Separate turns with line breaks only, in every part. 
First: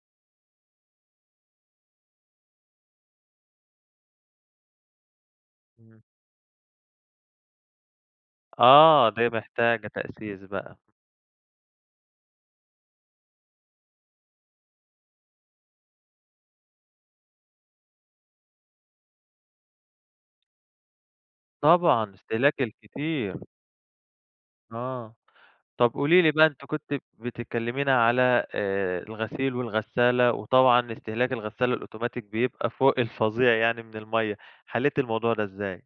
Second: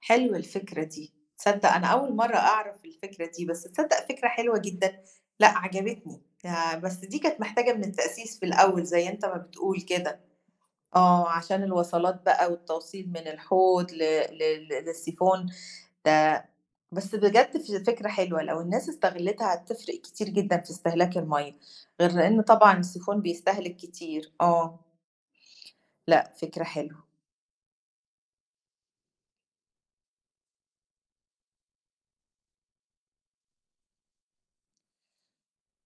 حلوة الفكرة دي، تصدّق أنا أول مرّه أعرف الفكرة دي، بس تصدّق فكرة حلوة جدًا، لأ،
امم.
عجبتني، آآ، بس دي كانت محتاجة من التأسيس في الأول
آه،
زي أنت
دي
ما بتقول
محتاجة
كده،
تأسيس بقى.
آه، عشان الوصَلات بقى والتوصيل من الحوض ل ل للسيفون ده بس بجد ف فكرة حلوة، لو الناس استغلّتها هتفرِق كتير جدًا في استهلاك المَيَّه،
طبعًا،
غير لإن
الاستهلاك
طبعًا السيفون
الكتير.
بيستهلك كتير، آه.
آه، طَب قولي لي
لأ،
بقى،
فكرة
أنتِ كنتِ
حلوة.
بتكلمينا على، آآ، الغسيل والغسالة، وطبعًا استهلاك الغسالة الأوتوماتيك بيبقى فوق الفظيع يعني من المَيَّة، حليتِ الموضوع ده إزاي؟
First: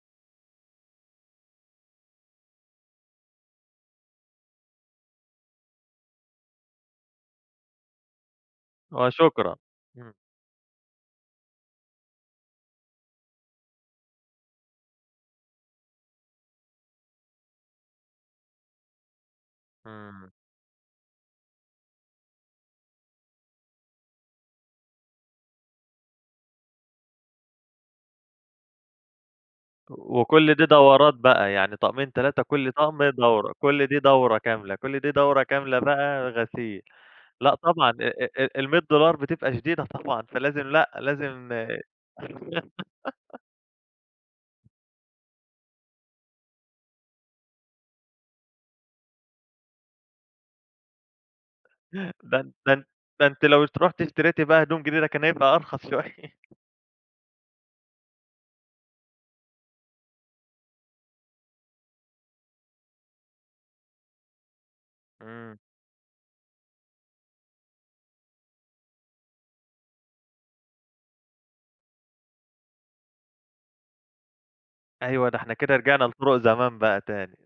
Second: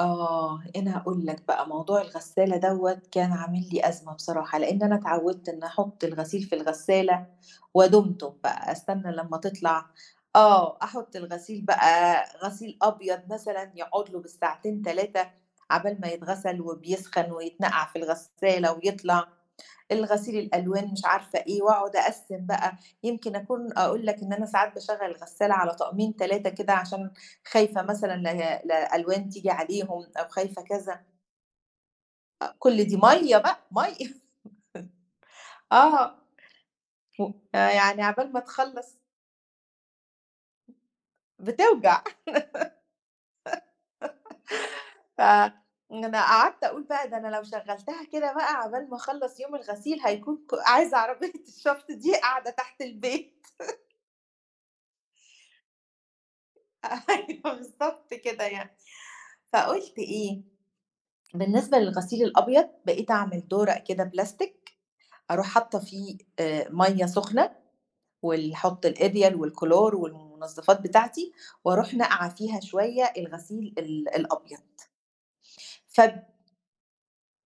آه، أنا هاقول لك بقى موضوع الغسالة دوَّة كان عامل لي أزمة بصراحة، لإن أنا اتعوّدت إن أحُطّ الغسيل في الغسالة ودُمتم بقى، أستنى لمّا
وشكرًا،
تطلع
امم.
آه، أحُطّ الغسيل بقى غسيل أبيض مثلًا يقعد له بالساعتين 3 عَبال ما يتغسل وبيسخن ويتنقع في الغسالة ويطلع،
امم.
الغسيل الألوان مش عارفة إيه، وأقعد أقسِّم بقى، يمكن أكون أقول لك إن أنا ساعات باشغّل الغسالة على طقمين 3 كده عشان خايفة مثلًا ل لألوان تيجي عليهم أو
وكُلّ
خايفة
دي
كذا.
دورات بقى، يعني طقمين 3،
أ
كُلّ
كل دي
طقم هي
مَيَّه
دورة،
بقى،
كُلّ دي
مَيَّه
دورة كاملة كُلّ دي دورة كاملة
آه،
بقى غسيل لأ، طبعًا،
فيعني
آآ،
عَبال ما
آآ، المِية
تخلّص
دولار بتبقى شديدة طبعًا، فلازم لأ، لازم،
بتوجع ف أنا قعدت أقول بقى ده أنا لو شغّلتها كده بقى عَبال ما أخلّص يوم الغسيل هيكون ك عايزة عربية الشفط دي
ده
قاعدة
ده
تحت
ده أنتِ
البيت.
لو رُحتِ اشتريتِ بقى هدوم جديدة كان هيبقى أرخص شوية.
أيوه بالضبط كده يعني، فقُلت إيه، بالنسبة للغسيل الأبيض، بقيت أعمل دُورق كده بلاستيك، أرُوح
امم.
حاطّة فيه، آآ، مَيَّه سُخنة، وال أحُطّ الإريال والكلور والمنظّفات بتاعتي، وأرُوح ناقعة فيها شوية الغسيل ال الأبيض.
أيوه، ده إحنا كده رِجِعنا
فب
لطُرُق زمان بقى تاني.